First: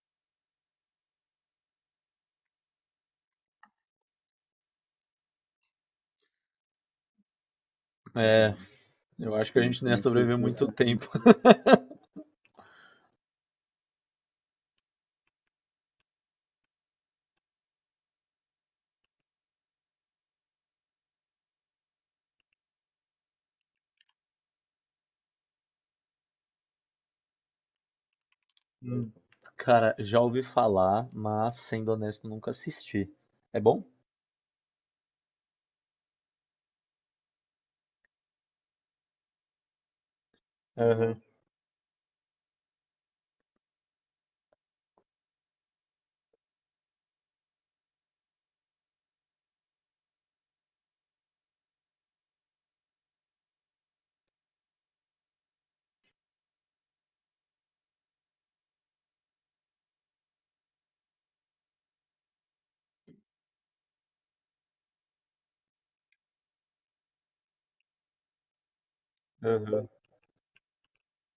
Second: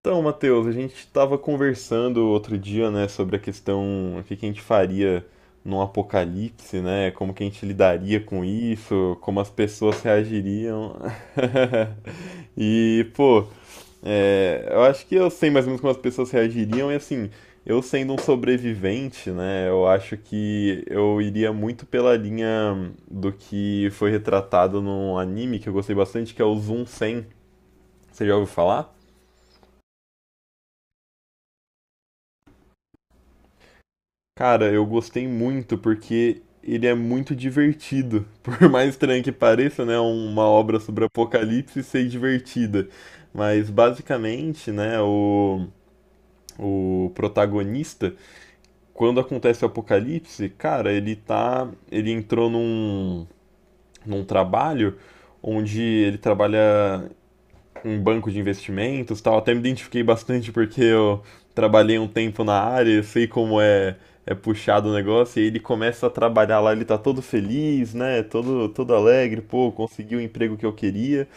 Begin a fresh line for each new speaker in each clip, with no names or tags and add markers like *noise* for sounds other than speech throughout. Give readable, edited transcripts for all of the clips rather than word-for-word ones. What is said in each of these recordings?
Então, Matheus, a gente estava conversando outro dia, né, sobre a questão, o que que a gente faria num apocalipse, né? Como que a gente lidaria com
É,
isso,
eu
como as
acho que a gente não ia
pessoas
sobreviver muito
reagiriam.
tempo. *laughs*
*laughs* E, pô, eu acho que eu sei mais ou menos como as pessoas reagiriam, e assim, eu sendo um sobrevivente, né, eu acho que eu iria muito pela linha do que foi retratado num anime que eu gostei bastante, que é o Zoom 100. Você já ouviu falar?
Hum, Cara, já ouvi falar, mas sendo honesto, nunca assisti. É bom?
Cara, eu gostei muito porque ele é muito divertido. *laughs* Por mais estranho que pareça, né, uma obra sobre
Aham,
apocalipse ser divertida. Mas basicamente, né, o protagonista, quando acontece o apocalipse, cara, ele entrou num trabalho onde ele trabalha um banco de investimentos tal. Até me identifiquei bastante porque eu trabalhei um tempo na área, eu sei como é puxado o negócio. E aí ele começa a trabalhar lá, ele tá todo feliz, né? Todo, todo alegre, pô,
aham.
conseguiu o emprego que eu queria.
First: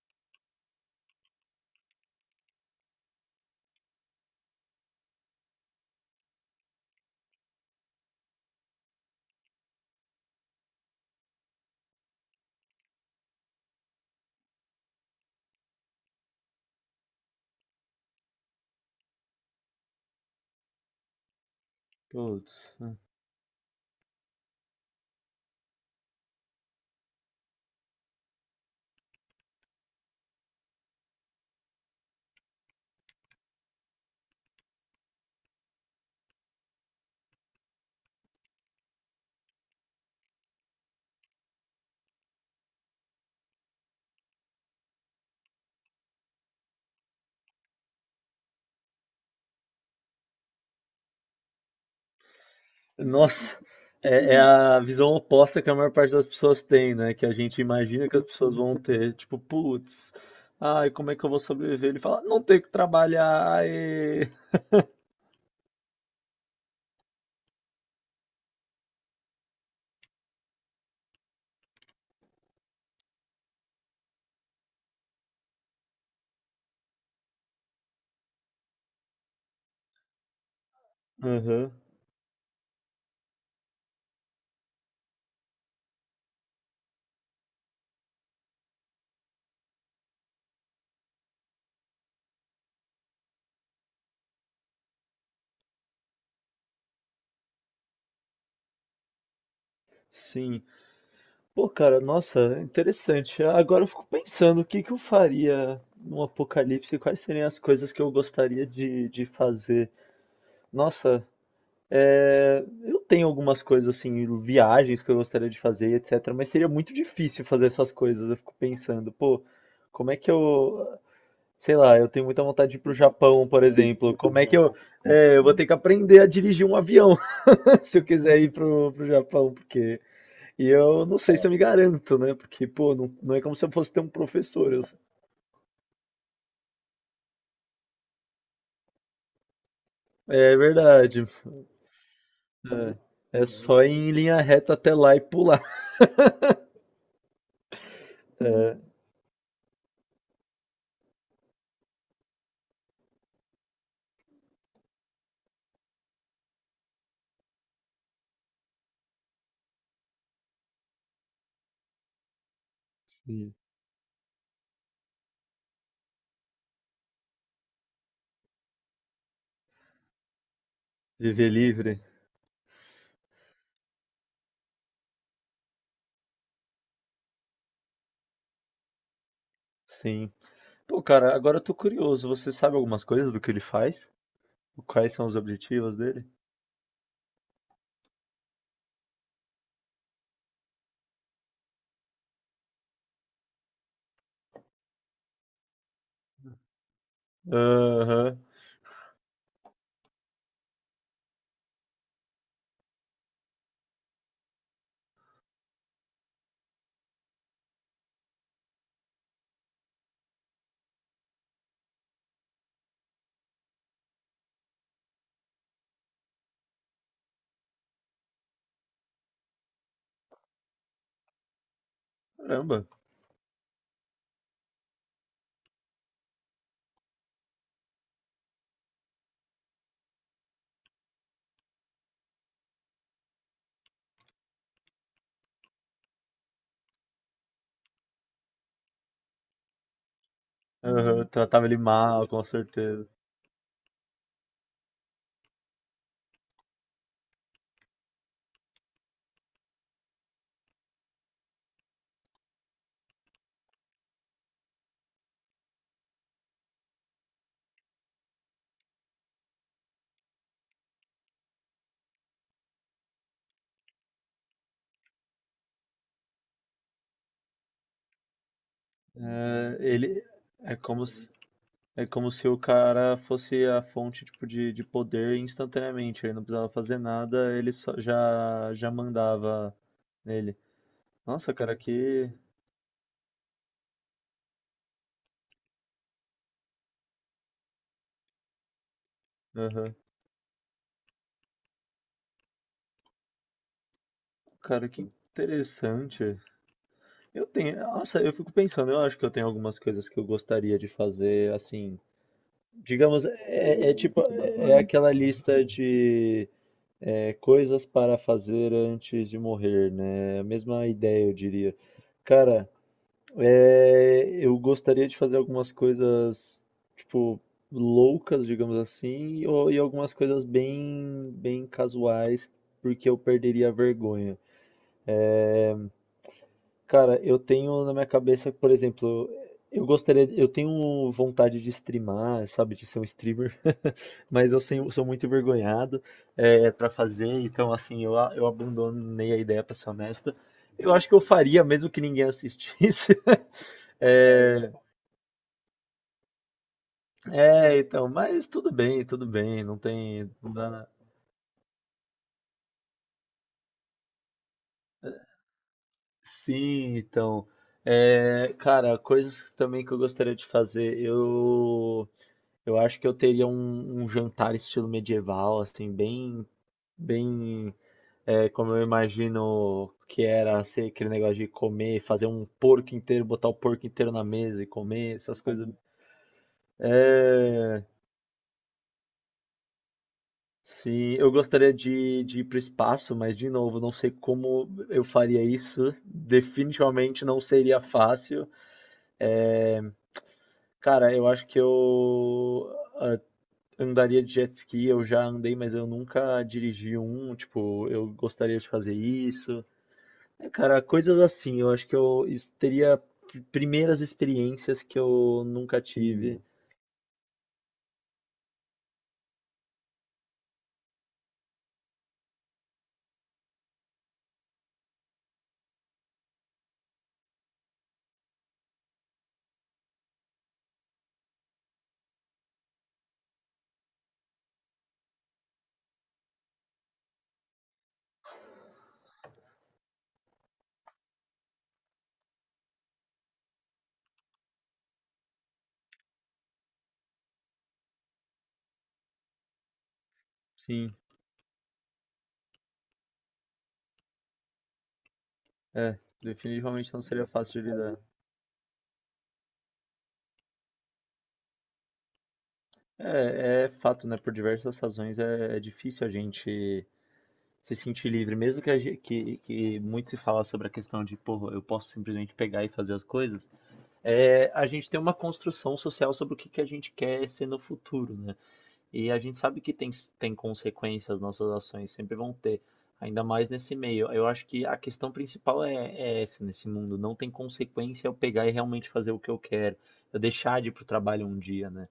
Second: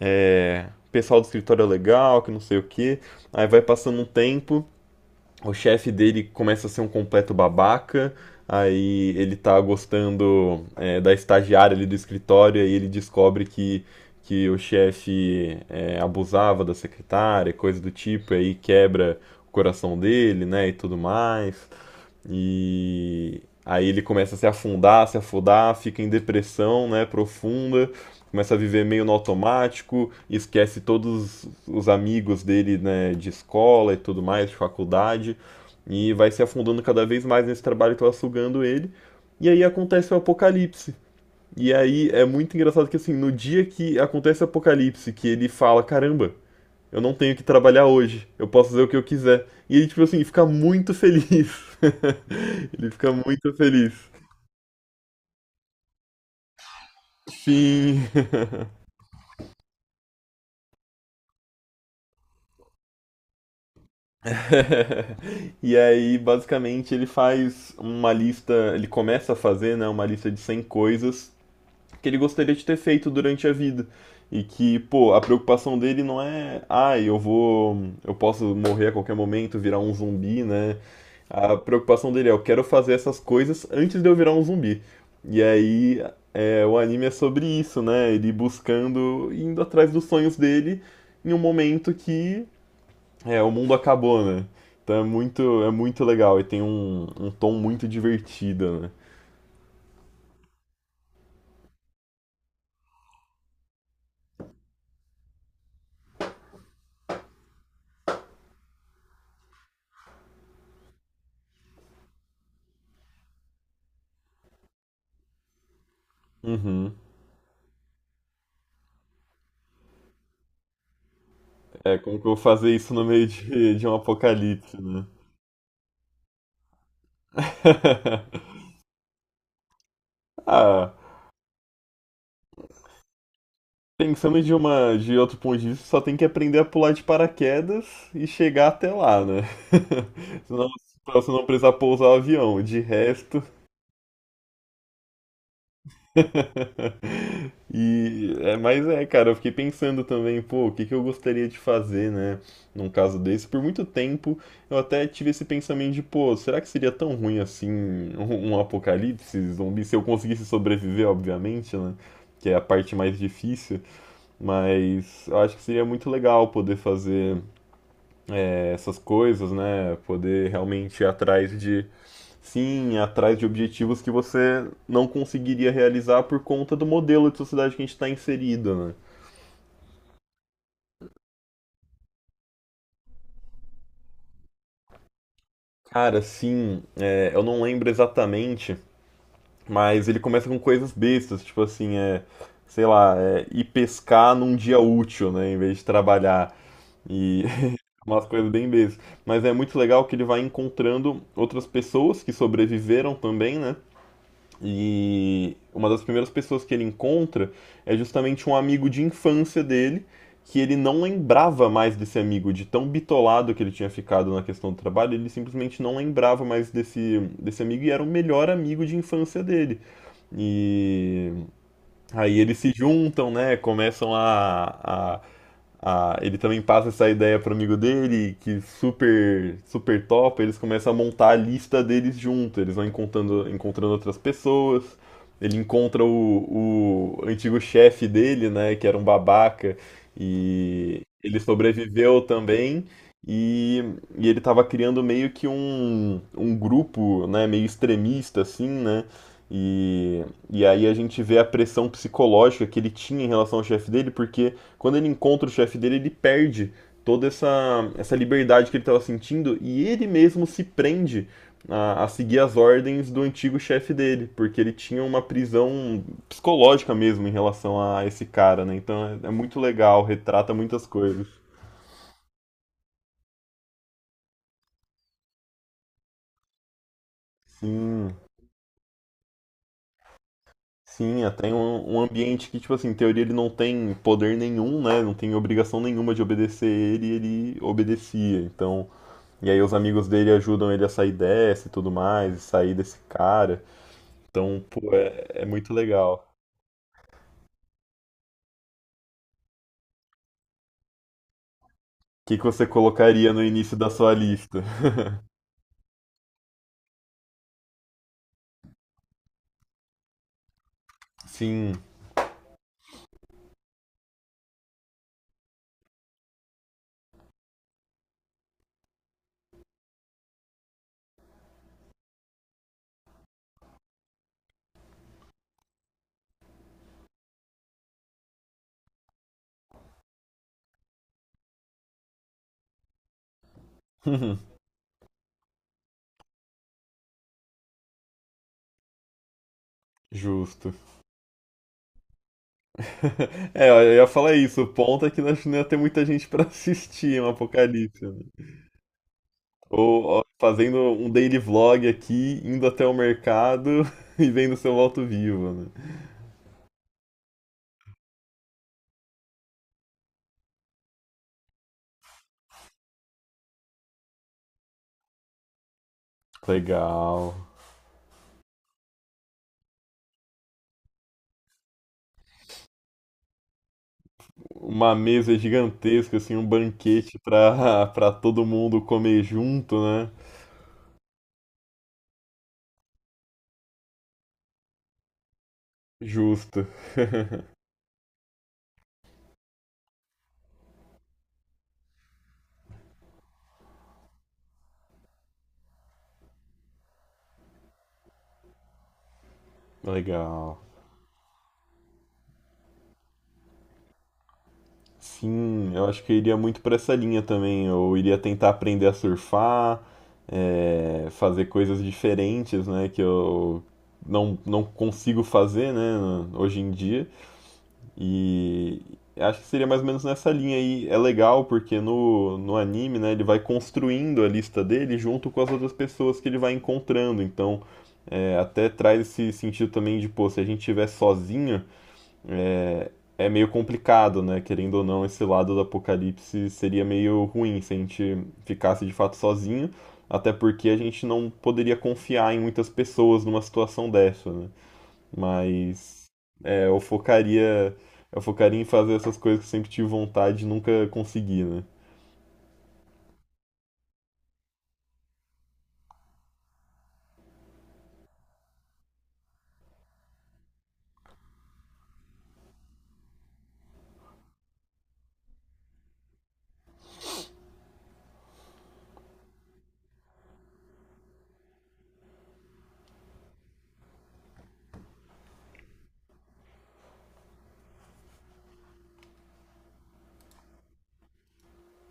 É, Pessoal do escritório é legal, que não sei o quê. Aí vai passando um tempo o chefe dele começa a ser um completo babaca. Aí ele tá gostando da estagiária ali do escritório, aí ele descobre que o chefe abusava da secretária, coisa do tipo, aí quebra o coração dele, né, e tudo mais.
Putz.
E aí ele começa a se afundar, se afundar, fica em depressão, né, profunda, começa a viver meio no automático, esquece todos os amigos dele, né, de escola e tudo mais, de faculdade, e vai se afundando cada vez mais nesse trabalho que tava sugando ele. E aí acontece o apocalipse. E aí é muito engraçado que assim, no dia que acontece o apocalipse, que ele fala, caramba, eu não tenho que trabalhar hoje, eu posso fazer o que eu quiser. E ele, tipo assim, fica muito feliz. *laughs* Ele fica muito
Nossa,
feliz.
é a visão oposta que a maior parte das pessoas tem, né? Que a gente
Sim.
imagina que as pessoas
*laughs*
vão ter. Tipo, putz, ai, como é que eu vou sobreviver? Ele fala, não tenho que trabalhar. Aê.
*laughs* E aí, basicamente, ele começa a fazer, né, uma lista de 100 coisas que ele gostaria de ter feito durante a vida. E que, pô, a preocupação dele não é, ai, ah, eu posso morrer a qualquer momento, virar um zumbi, né? A
Aham.
preocupação dele é, eu quero fazer essas coisas antes de eu virar um zumbi. E aí, o anime é sobre isso, né? Ele buscando, indo atrás dos sonhos dele em um momento que o mundo acabou, né? Então é muito legal e tem um tom muito divertido, né?
Sim. Pô, cara, nossa, interessante. Agora eu fico pensando o que que eu faria num apocalipse, quais seriam as coisas que eu gostaria de fazer. Nossa, é, eu tenho algumas coisas assim, viagens que eu gostaria de fazer, etc. Mas seria muito
Uhum.
difícil fazer essas coisas. Eu fico pensando, pô, como é que eu, sei
É,
lá, eu
como que
tenho
eu vou
muita vontade
fazer
de ir
isso
pro
no meio
Japão, por
de um
exemplo. Como é que eu,
apocalipse, né?
é, eu vou ter que aprender a dirigir um avião. *laughs* Se eu quiser ir
*laughs*
pro Japão, porque e
Ah,
eu não sei se eu me garanto, né? Porque, pô, não é como se eu fosse ter um
pensando de
professor.
uma, de outro ponto de vista, só tem que aprender a pular de paraquedas e chegar até lá, né? *laughs*
É
Senão, pra
verdade.
você não precisar pousar o avião. De resto,
É, é só ir em linha reta até lá e pular. *laughs*
*laughs* E é,
É.
mas é, cara, eu fiquei pensando também, pô, o que que eu gostaria de fazer, né, num caso desse. Por muito tempo eu até tive esse pensamento de, pô, será que seria tão ruim assim um apocalipse zumbi se eu conseguisse sobreviver, obviamente, né? Que é a parte mais
Sim.
difícil, mas eu acho que seria muito legal poder fazer essas coisas, né? Poder realmente ir
Viver
atrás de...
livre.
Sim, atrás de objetivos que você não conseguiria realizar por conta do modelo de sociedade que a gente está inserido, né?
Sim. Pô, cara, agora eu tô curioso. Você sabe algumas coisas do que ele faz? Quais são os objetivos
Cara,
dele?
sim, eu não lembro exatamente, mas ele começa com coisas bestas, tipo assim, é, sei lá, é, ir pescar num dia útil, né, em vez de trabalhar. E *laughs* umas
Aham.
coisas bem bestas. Mas é muito legal que ele vai encontrando outras pessoas que sobreviveram também, né? E uma das primeiras pessoas que ele encontra é justamente um amigo de infância dele, que ele não lembrava mais desse amigo, de tão bitolado que ele tinha ficado na questão do trabalho, ele simplesmente não lembrava mais desse amigo e era o melhor amigo de infância dele. E... Aí eles se
Caramba.
juntam, né? Começam Ele também passa essa ideia pro amigo dele, que super, super top. Eles começam a montar a lista deles junto. Eles vão encontrando outras pessoas. Ele encontra o antigo chefe dele, né? Que era um babaca. E
Aham,
ele
tratava ele
sobreviveu
mal, com
também.
certeza.
E, e ele tava criando meio que um grupo, né? Meio extremista, assim, né? E. E aí a gente vê a pressão psicológica que ele tinha em relação ao chefe dele, porque quando ele encontra o chefe dele, ele perde toda essa, essa liberdade que ele estava sentindo e ele mesmo se prende a seguir as ordens do antigo chefe dele, porque ele tinha uma prisão psicológica mesmo em relação a esse cara, né? Então é, é muito
É,
legal,
ele
retrata
é
muitas
como
coisas.
se o cara fosse a fonte tipo, de poder instantaneamente. Ele não precisava fazer nada, ele só,
Sim,
já mandava nele.
sim, até
Nossa, cara,
um
que.
ambiente que, tipo assim, em teoria ele não tem poder nenhum, né? Não tem obrigação nenhuma de obedecer ele, e ele obedecia. Então... E aí os
Aham.
amigos dele ajudam ele a sair dessa e tudo mais, e sair desse cara. Então,
Cara,
pô,
que
é, é muito legal.
interessante. Eu tenho. Nossa, eu fico pensando, eu acho que eu tenho algumas coisas que eu gostaria de fazer, assim.
O que, que você
Digamos,
colocaria no início da
é
sua
tipo.
lista?
É aquela lista de coisas para fazer antes de morrer, né? A mesma ideia, eu
Sim.
diria. Cara. É, eu gostaria de fazer algumas coisas, tipo, loucas, digamos assim, e algumas coisas bem casuais, porque eu perderia a vergonha. Cara, eu tenho na minha cabeça, por exemplo, eu tenho vontade de streamar, sabe, de ser um streamer, *laughs* mas eu
*laughs*
sou, muito envergonhado é, para fazer, então, assim, eu abandonei a ideia, pra ser honesto.
Justo.
Eu acho que eu faria, mesmo que ninguém assistisse. *laughs*
*laughs* É, eu ia falar isso. O
É.
ponto é que nós não ia ter muita gente pra *laughs* assistir um
É,
apocalipse,
então,
né?
mas tudo bem, não
Ou ó,
tem, não
fazendo
dá-
um daily vlog aqui, indo até o mercado *laughs* e vendo seu voto vivo, né?
Sim, então, é, cara, coisas também que eu gostaria de fazer, eu acho que eu teria um, um jantar estilo medieval, assim, bem,
Legal.
bem, é, como eu imagino que era ser aquele negócio de comer, fazer um porco inteiro, botar o porco inteiro na mesa e
Uma
comer,
mesa
essas coisas.
gigantesca, assim, um banquete
É.
pra, *laughs* pra todo mundo comer junto, né?
Sim, eu gostaria de ir para o espaço, mas de novo, não sei como eu faria isso.
Justo.
Definitivamente não
*laughs*
seria fácil. É, cara, eu acho que eu ah, andaria de jet ski. Eu já andei, mas eu nunca dirigi um. Tipo, eu gostaria de fazer isso. É,
Legal.
cara, coisas assim. Eu acho que eu teria primeiras experiências que eu
Sim,
nunca
eu acho que eu iria
tive.
muito pra essa linha também. Eu iria tentar aprender a surfar, é, fazer coisas diferentes, né? Que eu não, não consigo fazer, né? Hoje em dia. E acho que seria mais ou menos nessa linha aí. É legal porque no anime, né, ele vai construindo a lista dele junto com as outras pessoas que ele vai encontrando. Então, é, até traz esse sentido também de, pô, se a gente estiver sozinho, é meio complicado, né? Querendo ou não, esse lado do apocalipse seria meio ruim se a gente ficasse de fato sozinho. Até porque a
Sim.
gente não poderia confiar em muitas pessoas numa situação dessa, né?
É,
Mas é,
definitivamente não seria fácil de lidar.
eu focaria em fazer essas coisas que eu sempre tive vontade e nunca consegui, né?
É, é fato, né? Por diversas razões é difícil a gente se sentir livre, mesmo que, que muito se fala sobre a questão de, pô, eu posso simplesmente pegar e fazer as coisas. É, a gente tem uma construção social sobre que a gente quer ser no futuro, né? E a gente sabe que tem, tem consequências, nossas ações sempre vão ter, ainda mais nesse meio. Eu acho que a questão principal é, é essa nesse mundo. Não tem consequência eu pegar e realmente fazer o que eu quero, eu deixar de ir pro trabalho um dia, né?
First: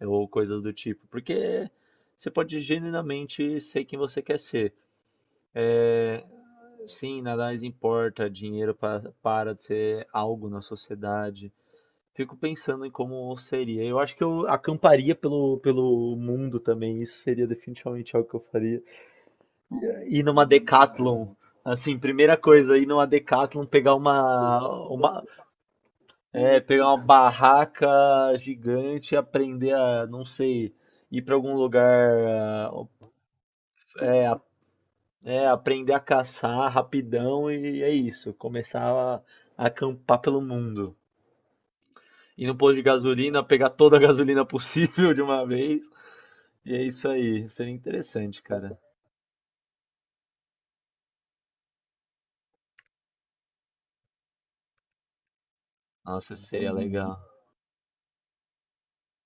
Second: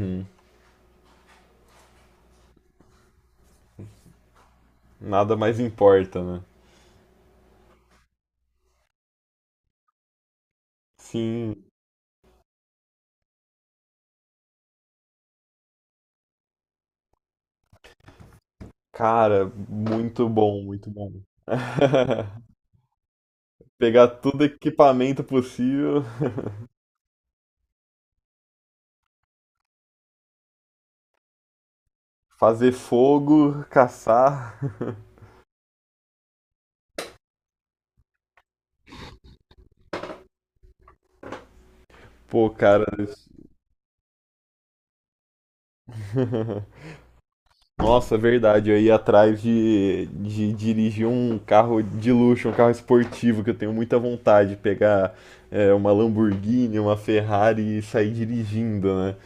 Ou coisas do tipo. Porque você pode genuinamente ser quem você quer ser.
Nada mais importa,
É,
né?
sim, nada mais importa, para de ser algo na sociedade.
Sim,
Fico pensando em como seria. Eu acho que eu acamparia pelo mundo também. Isso seria definitivamente algo que eu faria.
cara,
Ir
muito
numa
bom, muito bom.
Decathlon. Assim, primeira
*laughs*
coisa, ir numa Decathlon, pegar
Pegar todo equipamento possível,
pegar uma barraca gigante e aprender a, não sei, ir para algum lugar,
fazer fogo,
é,
caçar. *laughs*
aprender a caçar rapidão e é isso. Começar a acampar pelo mundo. Ir
Pô,
no posto de
cara, isso...
gasolina, pegar toda a gasolina possível de uma vez. E
*laughs*
é isso aí, seria
Nossa, é
interessante,
verdade. Eu
cara.
ia atrás de dirigir um carro de luxo, um carro esportivo, que eu tenho muita vontade de pegar uma
Nossa, isso seria
Lamborghini, uma
legal.
Ferrari e sair dirigindo, né?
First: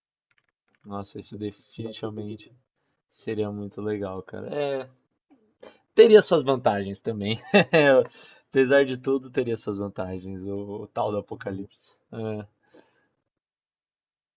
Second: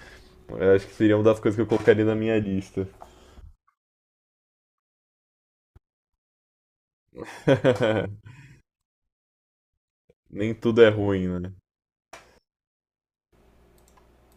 Eu acho que seria
Nossa,
uma
isso
das coisas que eu colocaria na minha
definitivamente
lista.
seria muito legal, cara. É, teria suas vantagens também.
*laughs*
*laughs* Apesar de tudo, teria suas vantagens,
Nem tudo
o
é
tal do
ruim, né?
apocalipse. É.